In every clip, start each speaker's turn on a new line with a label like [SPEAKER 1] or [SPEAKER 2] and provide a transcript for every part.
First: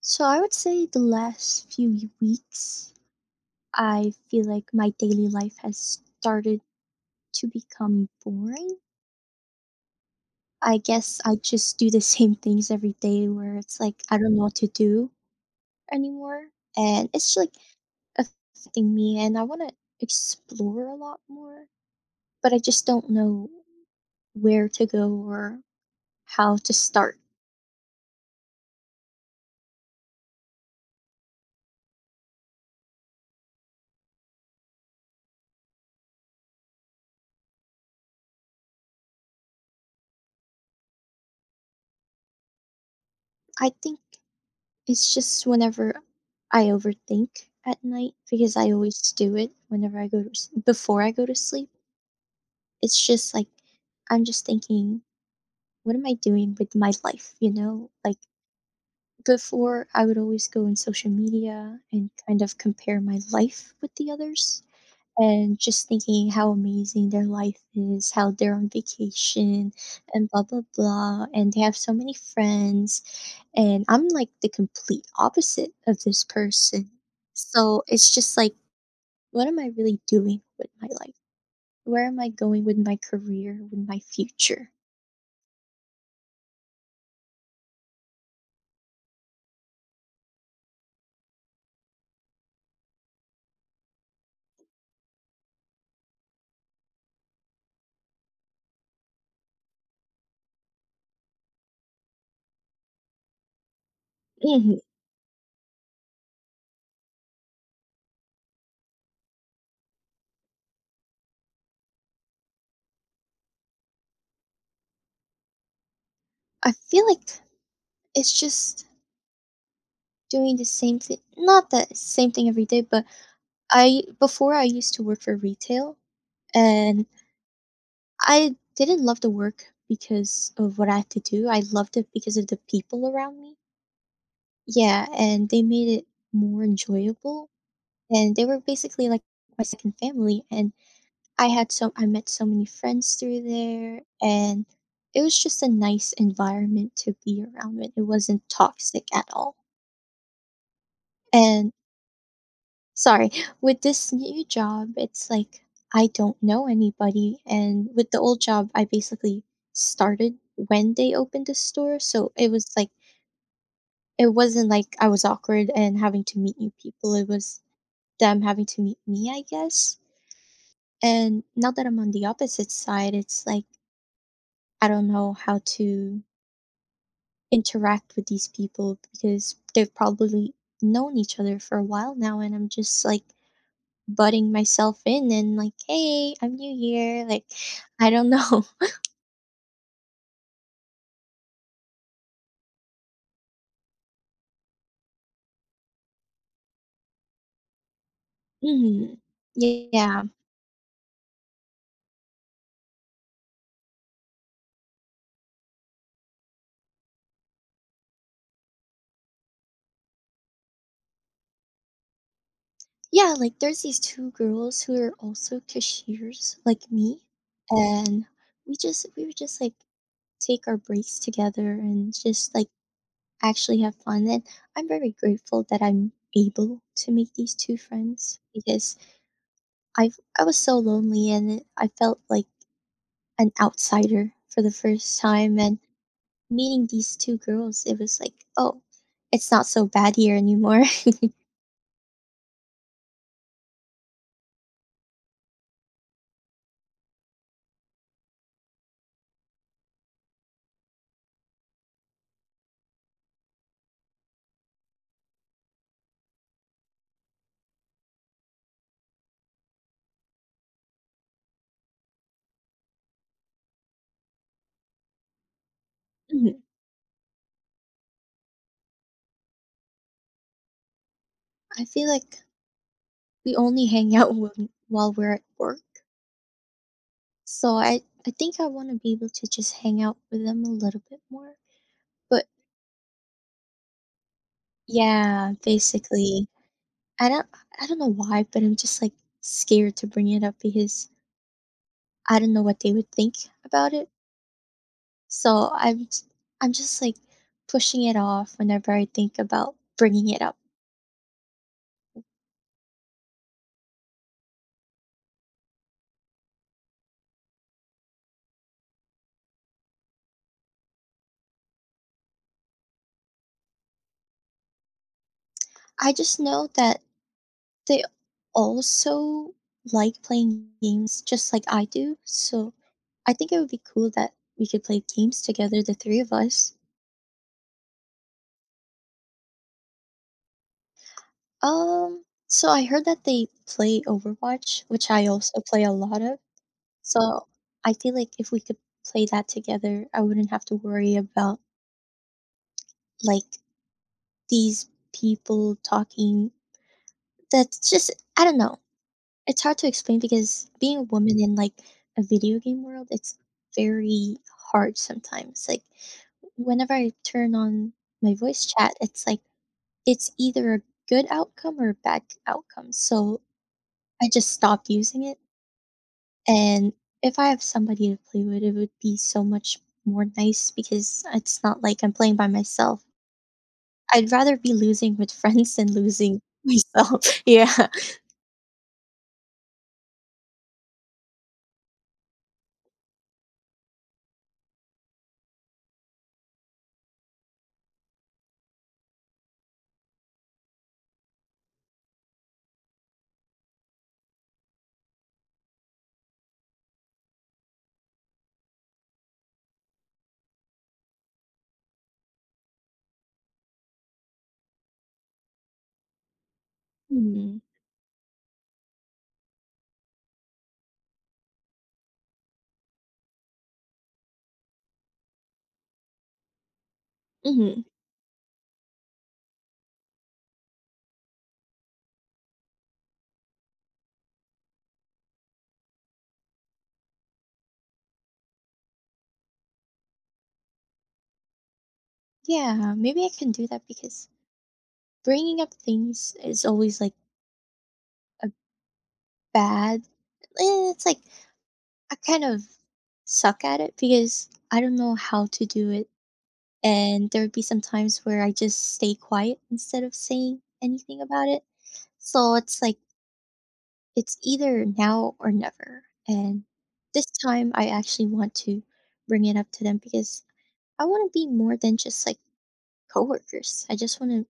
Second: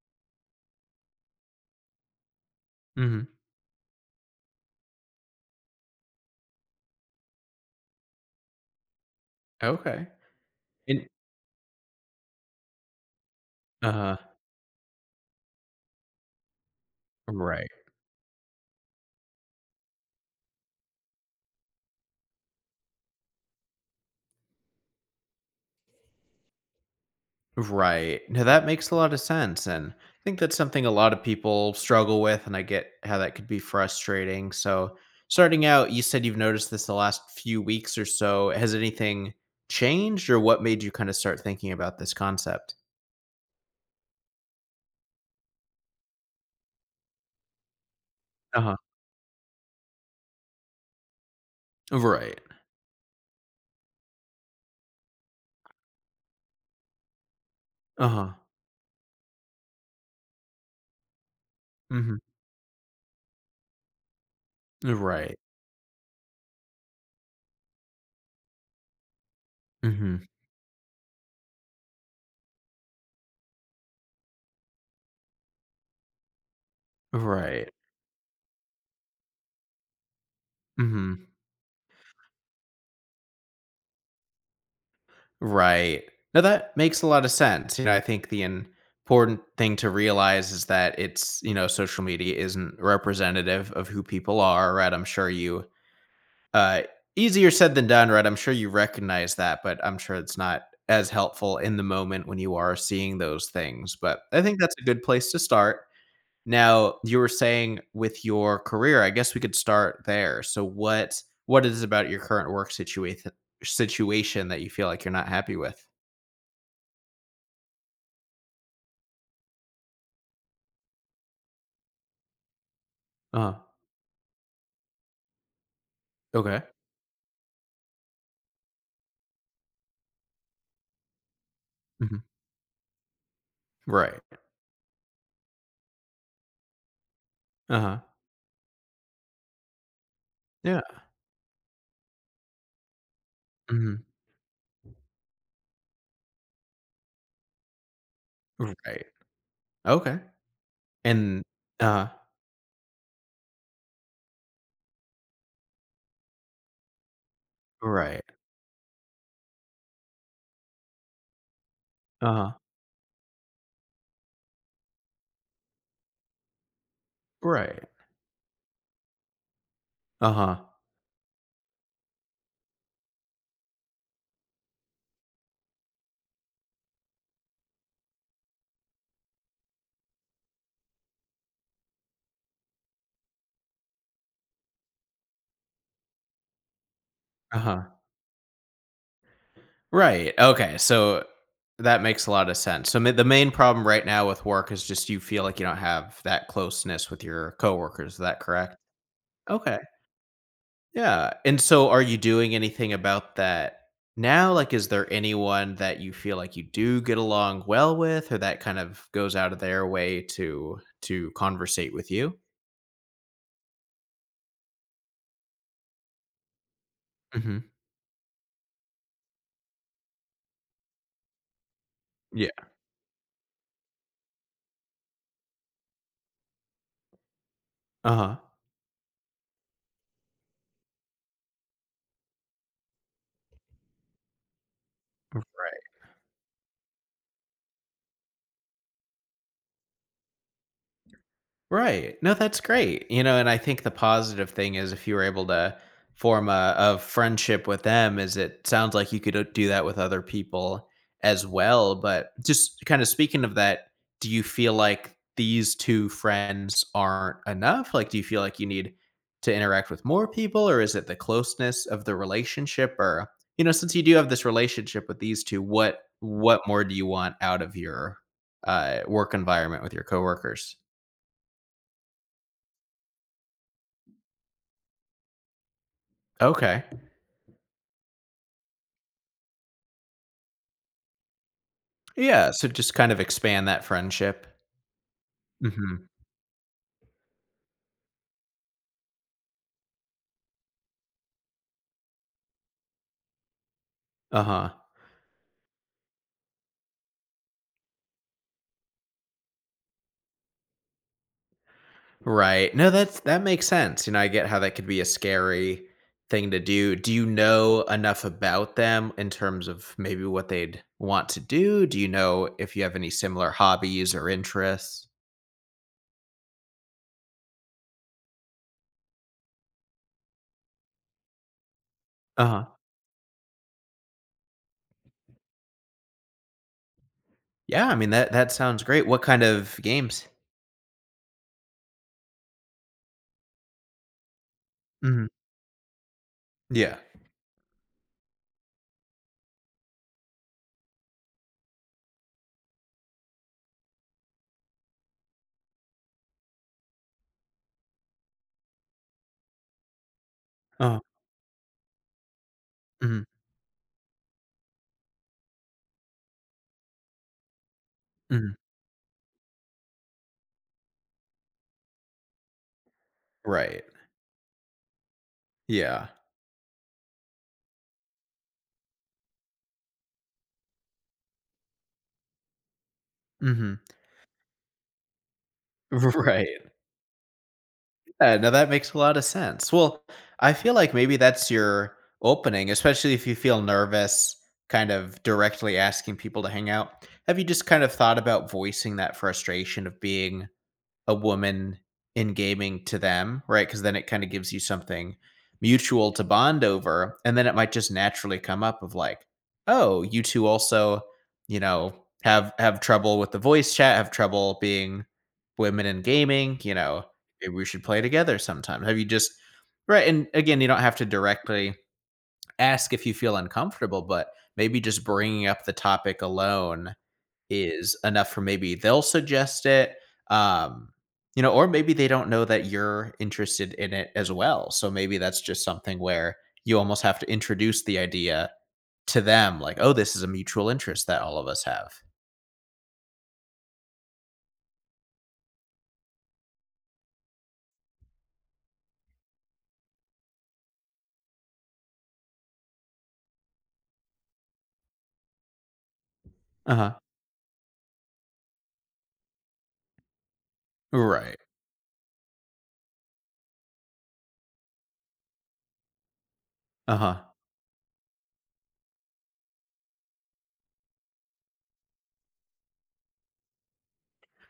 [SPEAKER 1] So I would say the last few weeks,
[SPEAKER 2] Mhm.
[SPEAKER 1] I feel like my daily life has started to become boring.
[SPEAKER 2] Okay.
[SPEAKER 1] I
[SPEAKER 2] And
[SPEAKER 1] guess I just do the same things every day where it's like
[SPEAKER 2] uh
[SPEAKER 1] I don't know what to do anymore. And it's like
[SPEAKER 2] Right.
[SPEAKER 1] affecting me, and I want to explore a lot more, but I just don't know where to go or how to start.
[SPEAKER 2] Right. Now that makes a lot of sense, and I think that's something a lot of people struggle with, and I get how that could be frustrating. So, starting out, you said you've noticed this the last few weeks or so. Has anything changed, or what made you kind of start thinking about this concept?
[SPEAKER 1] I think it's just whenever I overthink at night because I
[SPEAKER 2] Uh-huh.
[SPEAKER 1] always do it whenever I go to s- before I go to sleep.
[SPEAKER 2] Right.
[SPEAKER 1] It's just like I'm just thinking, what am I doing with my life? Like
[SPEAKER 2] Uh-huh.
[SPEAKER 1] before I would always go on social media and
[SPEAKER 2] Mhm.
[SPEAKER 1] kind of compare my life with the others
[SPEAKER 2] Right.
[SPEAKER 1] and just thinking how amazing their life is, how they're on vacation
[SPEAKER 2] Mhm.
[SPEAKER 1] and blah blah blah, and they have so many friends, and I'm like the complete opposite of this person.
[SPEAKER 2] Right.
[SPEAKER 1] So it's just like, what am I really doing with my life?
[SPEAKER 2] Mhm.
[SPEAKER 1] Where am I going with my career, with my future?
[SPEAKER 2] Right. Now that makes a lot of sense. You know, I think the important thing to realize is that social media isn't representative of who people are, right? I'm sure you uh easier said than done, right? I'm sure you recognize that, but I'm sure it's not as helpful in the moment when you are seeing those things. But I think
[SPEAKER 1] hmm
[SPEAKER 2] that's a good place to start. Now, you were saying with your career, I guess we could start there. So what is it about your current work situation that you feel like you're not happy with?
[SPEAKER 1] I feel like it's just doing the same thing. Not the same thing every day, but
[SPEAKER 2] Uh-huh.
[SPEAKER 1] I before I used to work for retail,
[SPEAKER 2] Okay.
[SPEAKER 1] and I didn't love the work because of what I had to do. I loved it
[SPEAKER 2] Mhm.
[SPEAKER 1] because of the people around me.
[SPEAKER 2] Right.
[SPEAKER 1] Yeah, and they made it more enjoyable,
[SPEAKER 2] Uh-huh.
[SPEAKER 1] and they were basically like my second family. And
[SPEAKER 2] Yeah.
[SPEAKER 1] I met so many friends through there,
[SPEAKER 2] Mhm.
[SPEAKER 1] and it was just a nice environment to be around. It wasn't toxic
[SPEAKER 2] Right.
[SPEAKER 1] at all.
[SPEAKER 2] Okay. And
[SPEAKER 1] And
[SPEAKER 2] uh
[SPEAKER 1] sorry, with this new job, it's like I don't know anybody. And with the
[SPEAKER 2] Right.
[SPEAKER 1] old job, I basically started when they opened the store, so it
[SPEAKER 2] Uh-huh.
[SPEAKER 1] was like it wasn't like I was awkward and having to meet new people. It was
[SPEAKER 2] Right.
[SPEAKER 1] them having to meet me, I guess.
[SPEAKER 2] Uh-huh.
[SPEAKER 1] And now that I'm on the opposite side, it's like I don't know how to interact with these people because they've probably known each other for a while now, and I'm just like butting myself in and like, "Hey, I'm new here." Like,
[SPEAKER 2] Uh-huh.
[SPEAKER 1] I don't know.
[SPEAKER 2] Right. Okay. So that makes a lot of sense. So ma the main problem right now with work is just you feel like you don't have that closeness with your coworkers. Is that correct?
[SPEAKER 1] Mhm.
[SPEAKER 2] Okay.
[SPEAKER 1] Yeah.
[SPEAKER 2] Yeah, and so are you doing anything about that now? Like, is there anyone that you feel like you do get along well with, or that kind of goes out of their way to conversate with you?
[SPEAKER 1] Yeah, like there's these two girls who are also cashiers like me,
[SPEAKER 2] Mhm.
[SPEAKER 1] and we would just like take our breaks together and just
[SPEAKER 2] Yeah.
[SPEAKER 1] like actually have fun. And I'm very grateful that I'm able to make these two
[SPEAKER 2] Uh-huh.
[SPEAKER 1] friends because i I was so lonely, and I felt like an outsider for the first time. And meeting these two girls, it was like, oh, it's not so bad here anymore.
[SPEAKER 2] Right. No, that's great. You know, and I think the positive thing is if you were able to form a friendship with them, is it sounds like you could do that with other people as well. But just kind of speaking of that, do you feel like these two friends aren't enough? Like, do you feel like you need to interact with more people, or is it the closeness of the relationship? Or you know, since you do have this relationship with these two, what
[SPEAKER 1] Mhm.
[SPEAKER 2] what more do you want out of your work environment with your coworkers?
[SPEAKER 1] I feel like we only hang out while we're at work,
[SPEAKER 2] Okay.
[SPEAKER 1] so I think I want to be able to just hang out with them a little bit more. But
[SPEAKER 2] Yeah, so just kind of expand that friendship.
[SPEAKER 1] yeah,
[SPEAKER 2] Mhm.
[SPEAKER 1] basically I don't I don't know why, but I'm just like scared to bring it up because I don't know what they would think about it.
[SPEAKER 2] Uh-huh.
[SPEAKER 1] So I'm just like pushing it off whenever I think about bringing it up.
[SPEAKER 2] Right. No, that's that makes sense, you know, I get how that could be a scary thing to do. Do you know enough about them in terms of maybe what they'd want to do? Do you know if you have any similar hobbies or interests?
[SPEAKER 1] I just know that they also like playing games just like I do,
[SPEAKER 2] Uh-huh.
[SPEAKER 1] so I think it would be cool that we could play games together, the three of us.
[SPEAKER 2] Yeah, I mean, that sounds great. What kind of games?
[SPEAKER 1] So I heard that they play Overwatch, which I
[SPEAKER 2] Mhm.
[SPEAKER 1] also play a lot of,
[SPEAKER 2] Yeah.
[SPEAKER 1] so I feel like if we could play that together, I wouldn't have to worry about, like, these people talking. That's just I don't know. It's hard to explain because being
[SPEAKER 2] Uh-huh.
[SPEAKER 1] a woman in like a video game world,
[SPEAKER 2] Mhm.
[SPEAKER 1] it's very hard sometimes. Like whenever I turn on my
[SPEAKER 2] Mhm.
[SPEAKER 1] voice chat, it's like it's either a good outcome or a bad outcome. So
[SPEAKER 2] Right.
[SPEAKER 1] I just stopped using it.
[SPEAKER 2] Yeah.
[SPEAKER 1] And if I have somebody to play with, it would be so much more nice because it's not like I'm playing by myself.
[SPEAKER 2] Mhm.
[SPEAKER 1] I'd rather be losing with friends than losing
[SPEAKER 2] Right.
[SPEAKER 1] myself. Yeah.
[SPEAKER 2] Yeah, no, that makes a lot of sense. Well, I feel like maybe that's your opening, especially if you feel nervous kind of directly asking people to hang out. Have you just kind of thought about voicing that frustration of being a woman in gaming to them, right? Because then it kind of gives you something mutual to bond over. And then it might just naturally come up of like, oh, you two also, you know, have trouble with the voice chat, have trouble being women in gaming, you know, maybe we should play together sometime. Have you just right? And again, you don't have to directly ask if you feel uncomfortable, but maybe just bringing up the topic alone
[SPEAKER 1] Mm-hmm.
[SPEAKER 2] is enough for maybe they'll suggest it. Um, you know, or maybe they don't know that you're interested in it as well. So maybe that's just something where you almost have to introduce the idea to them, like, oh, this is a mutual interest that all of us have.
[SPEAKER 1] Yeah, maybe I can do that because bringing up things is always like a bad it's like I kind of suck at it because I don't know how to do it.
[SPEAKER 2] Uh huh.
[SPEAKER 1] And there would be some times where I just stay quiet instead of saying anything
[SPEAKER 2] Right.
[SPEAKER 1] about it. So it's like it's either now or never. And
[SPEAKER 2] Uh huh.
[SPEAKER 1] this time I actually want to bring it up to them because I want to be more than just like coworkers.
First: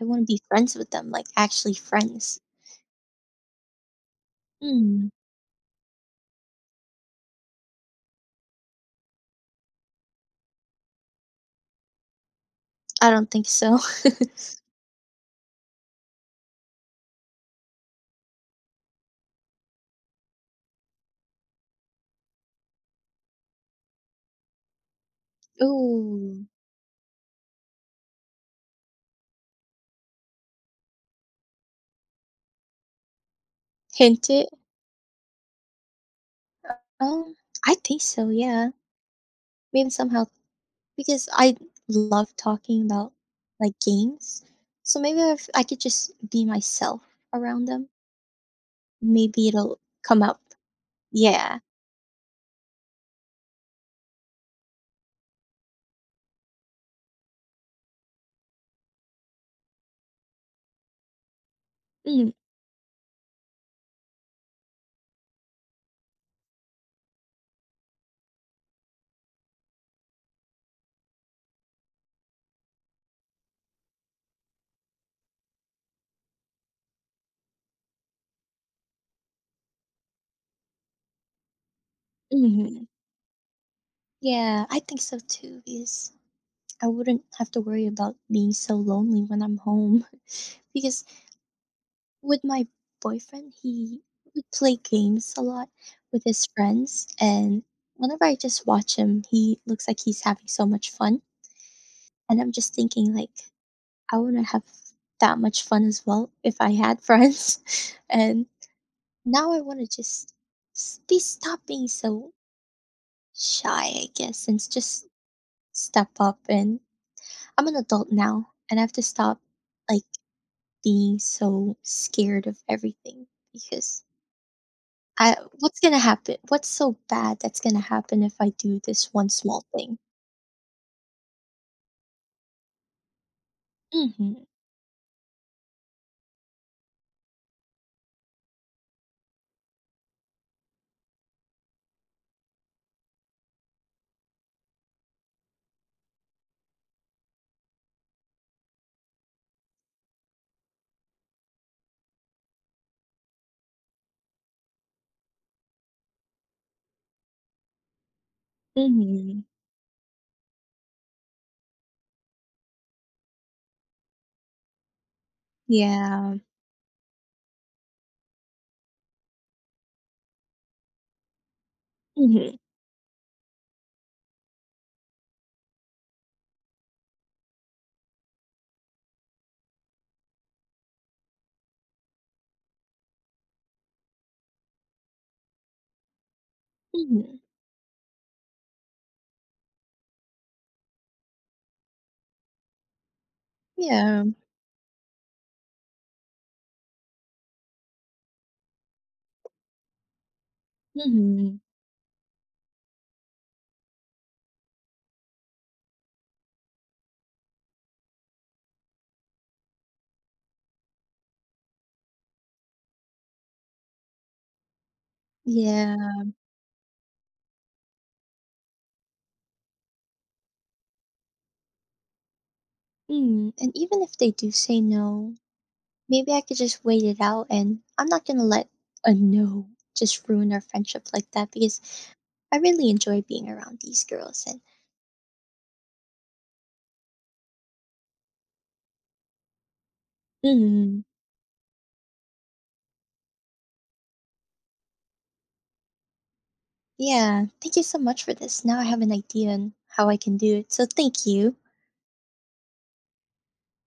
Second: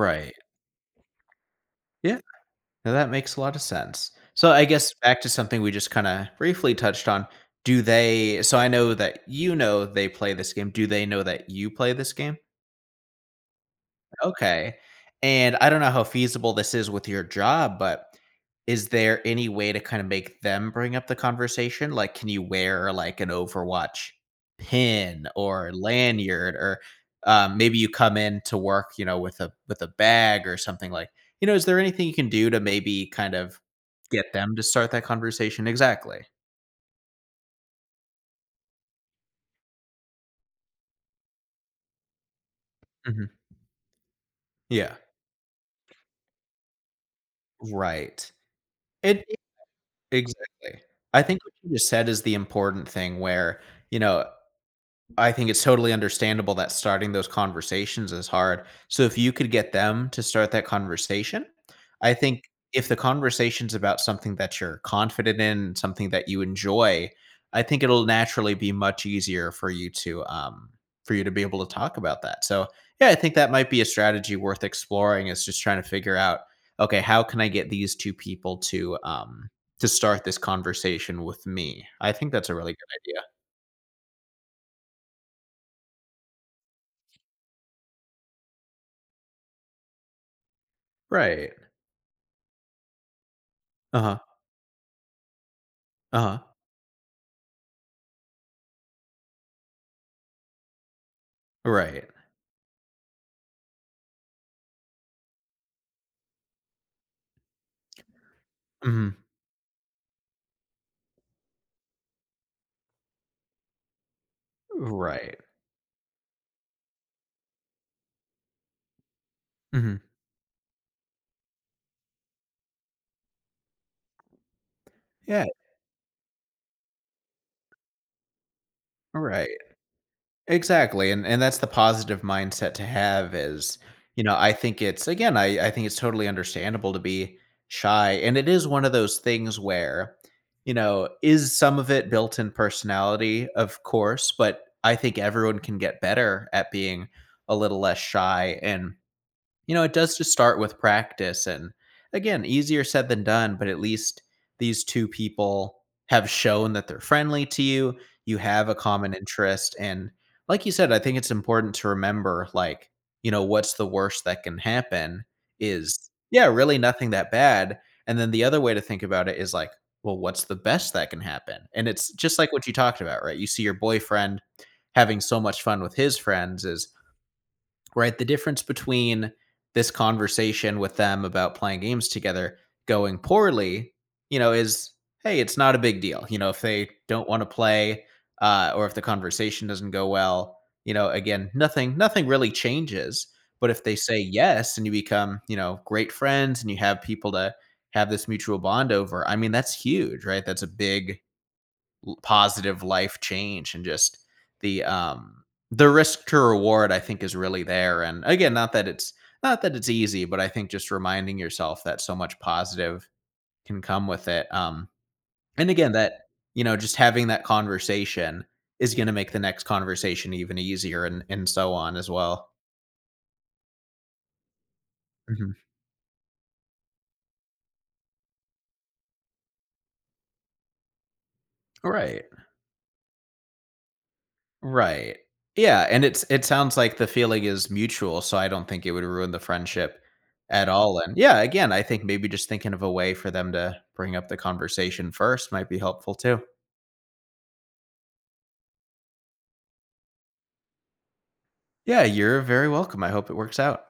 [SPEAKER 1] I want to be friends with them, like actually
[SPEAKER 2] Yeah.
[SPEAKER 1] friends.
[SPEAKER 2] Now that makes a lot of sense. So I guess
[SPEAKER 1] Hmm,
[SPEAKER 2] back to something we just kind of briefly touched on. Do they So I know that you know they play this game. Do they know that you play this game?
[SPEAKER 1] I don't think so.
[SPEAKER 2] Okay. And I don't know how feasible this is with your job, but is there any way to kind of make them bring up the conversation? Like, can you wear like an Overwatch pin or
[SPEAKER 1] Ooh,
[SPEAKER 2] lanyard, or maybe you come in to work, you know, with a bag or something like, you know, is there anything you can do to maybe kind of
[SPEAKER 1] hint
[SPEAKER 2] get
[SPEAKER 1] it?
[SPEAKER 2] them to start that conversation? Exactly.
[SPEAKER 1] Um, I think so, yeah. Maybe somehow because I love talking about
[SPEAKER 2] Hmm.
[SPEAKER 1] like games.
[SPEAKER 2] Yeah.
[SPEAKER 1] So maybe if I could just be myself around them,
[SPEAKER 2] Right. It it-
[SPEAKER 1] maybe it'll come up.
[SPEAKER 2] exactly. I think what
[SPEAKER 1] Yeah.
[SPEAKER 2] you just said is the important thing where, you know, I think it's totally understandable that starting those conversations is hard. So if you could get them to start that conversation, I
[SPEAKER 1] Mm,
[SPEAKER 2] think if the conversation's about something that you're confident in, something that you enjoy, I think it'll naturally be much easier for you to be able to talk about that. So yeah, I think that might be a strategy worth exploring is just trying to figure out, okay, how can I get these two people to start this conversation with me? I think that's a really
[SPEAKER 1] hmm.
[SPEAKER 2] good idea.
[SPEAKER 1] Yeah, I think so too because I wouldn't have to worry about being so lonely when I'm home because
[SPEAKER 2] Right.
[SPEAKER 1] with my boyfriend, he
[SPEAKER 2] Uh-huh.
[SPEAKER 1] would play games a lot with
[SPEAKER 2] Uh-huh.
[SPEAKER 1] his friends, and whenever I just watch him, he looks like he's having so much fun,
[SPEAKER 2] Right.
[SPEAKER 1] and I'm just thinking like I wanna have that much fun as well if I had friends, and
[SPEAKER 2] Mhm.
[SPEAKER 1] now I wanna just be stop being so shy, I guess, and just
[SPEAKER 2] Right.
[SPEAKER 1] step up. And I'm an adult now, and I have to stop
[SPEAKER 2] Mhm.
[SPEAKER 1] like being so scared of everything because I
[SPEAKER 2] Yeah,
[SPEAKER 1] what's gonna happen? What's so bad that's gonna happen if I do this one
[SPEAKER 2] right.
[SPEAKER 1] small thing?
[SPEAKER 2] Exactly, and that's the positive mindset to have is, you know,
[SPEAKER 1] Mhm.
[SPEAKER 2] I think it's again, I think it's totally understandable to be shy, and it is one of those things where, you know, is some of it built in personality? Of course, but I think everyone can get better at being a little less shy, and you know, it does just start with practice. And again, easier said than done, but at least these two people have shown that they're friendly to you. You have a common
[SPEAKER 1] Mhm.
[SPEAKER 2] interest. And like you said, I think it's important to remember, like, you know, what's the worst that can happen is,
[SPEAKER 1] Yeah.
[SPEAKER 2] yeah, really nothing that bad. And then the other way to think about it is like, well, what's the best that can happen? And it's just like
[SPEAKER 1] Mhm.
[SPEAKER 2] what you talked about, right? You see your boyfriend having so much fun with his friends is right? The difference between this conversation with them about playing games together going poorly, you know, is hey, it's not a big deal. You know, if they don't
[SPEAKER 1] Mhm.
[SPEAKER 2] want to play or if the conversation doesn't go well, you know, again, nothing really changes. But if they say
[SPEAKER 1] Yeah.
[SPEAKER 2] yes and you become, you know, great friends and you have people to have this mutual bond over, I mean, that's huge, right? That's a big,
[SPEAKER 1] Mhm.
[SPEAKER 2] positive life change and just the um the risk to reward I think is really there. And again, not that it's easy, but I think just reminding yourself that so much positive can come with it. Um, and again
[SPEAKER 1] Yeah.
[SPEAKER 2] that you know just having that conversation is going to make the next conversation even easier and so on as well.
[SPEAKER 1] Mm. And even if they do say no,
[SPEAKER 2] Mhm.
[SPEAKER 1] maybe I could just wait it out, and I'm not gonna let a no just ruin our friendship like that because
[SPEAKER 2] Right.
[SPEAKER 1] I really enjoy being around these girls. And
[SPEAKER 2] Right. Yeah, and it's it sounds like the feeling is mutual, so I don't think it would ruin the friendship at all,
[SPEAKER 1] mm,
[SPEAKER 2] and yeah, again, I think maybe just thinking of a way for them to bring up the conversation first might be helpful too.
[SPEAKER 1] yeah, thank you so much for this. Now I have an idea on how I can do it. So thank you.
[SPEAKER 2] Yeah, you're very welcome, I hope it works out.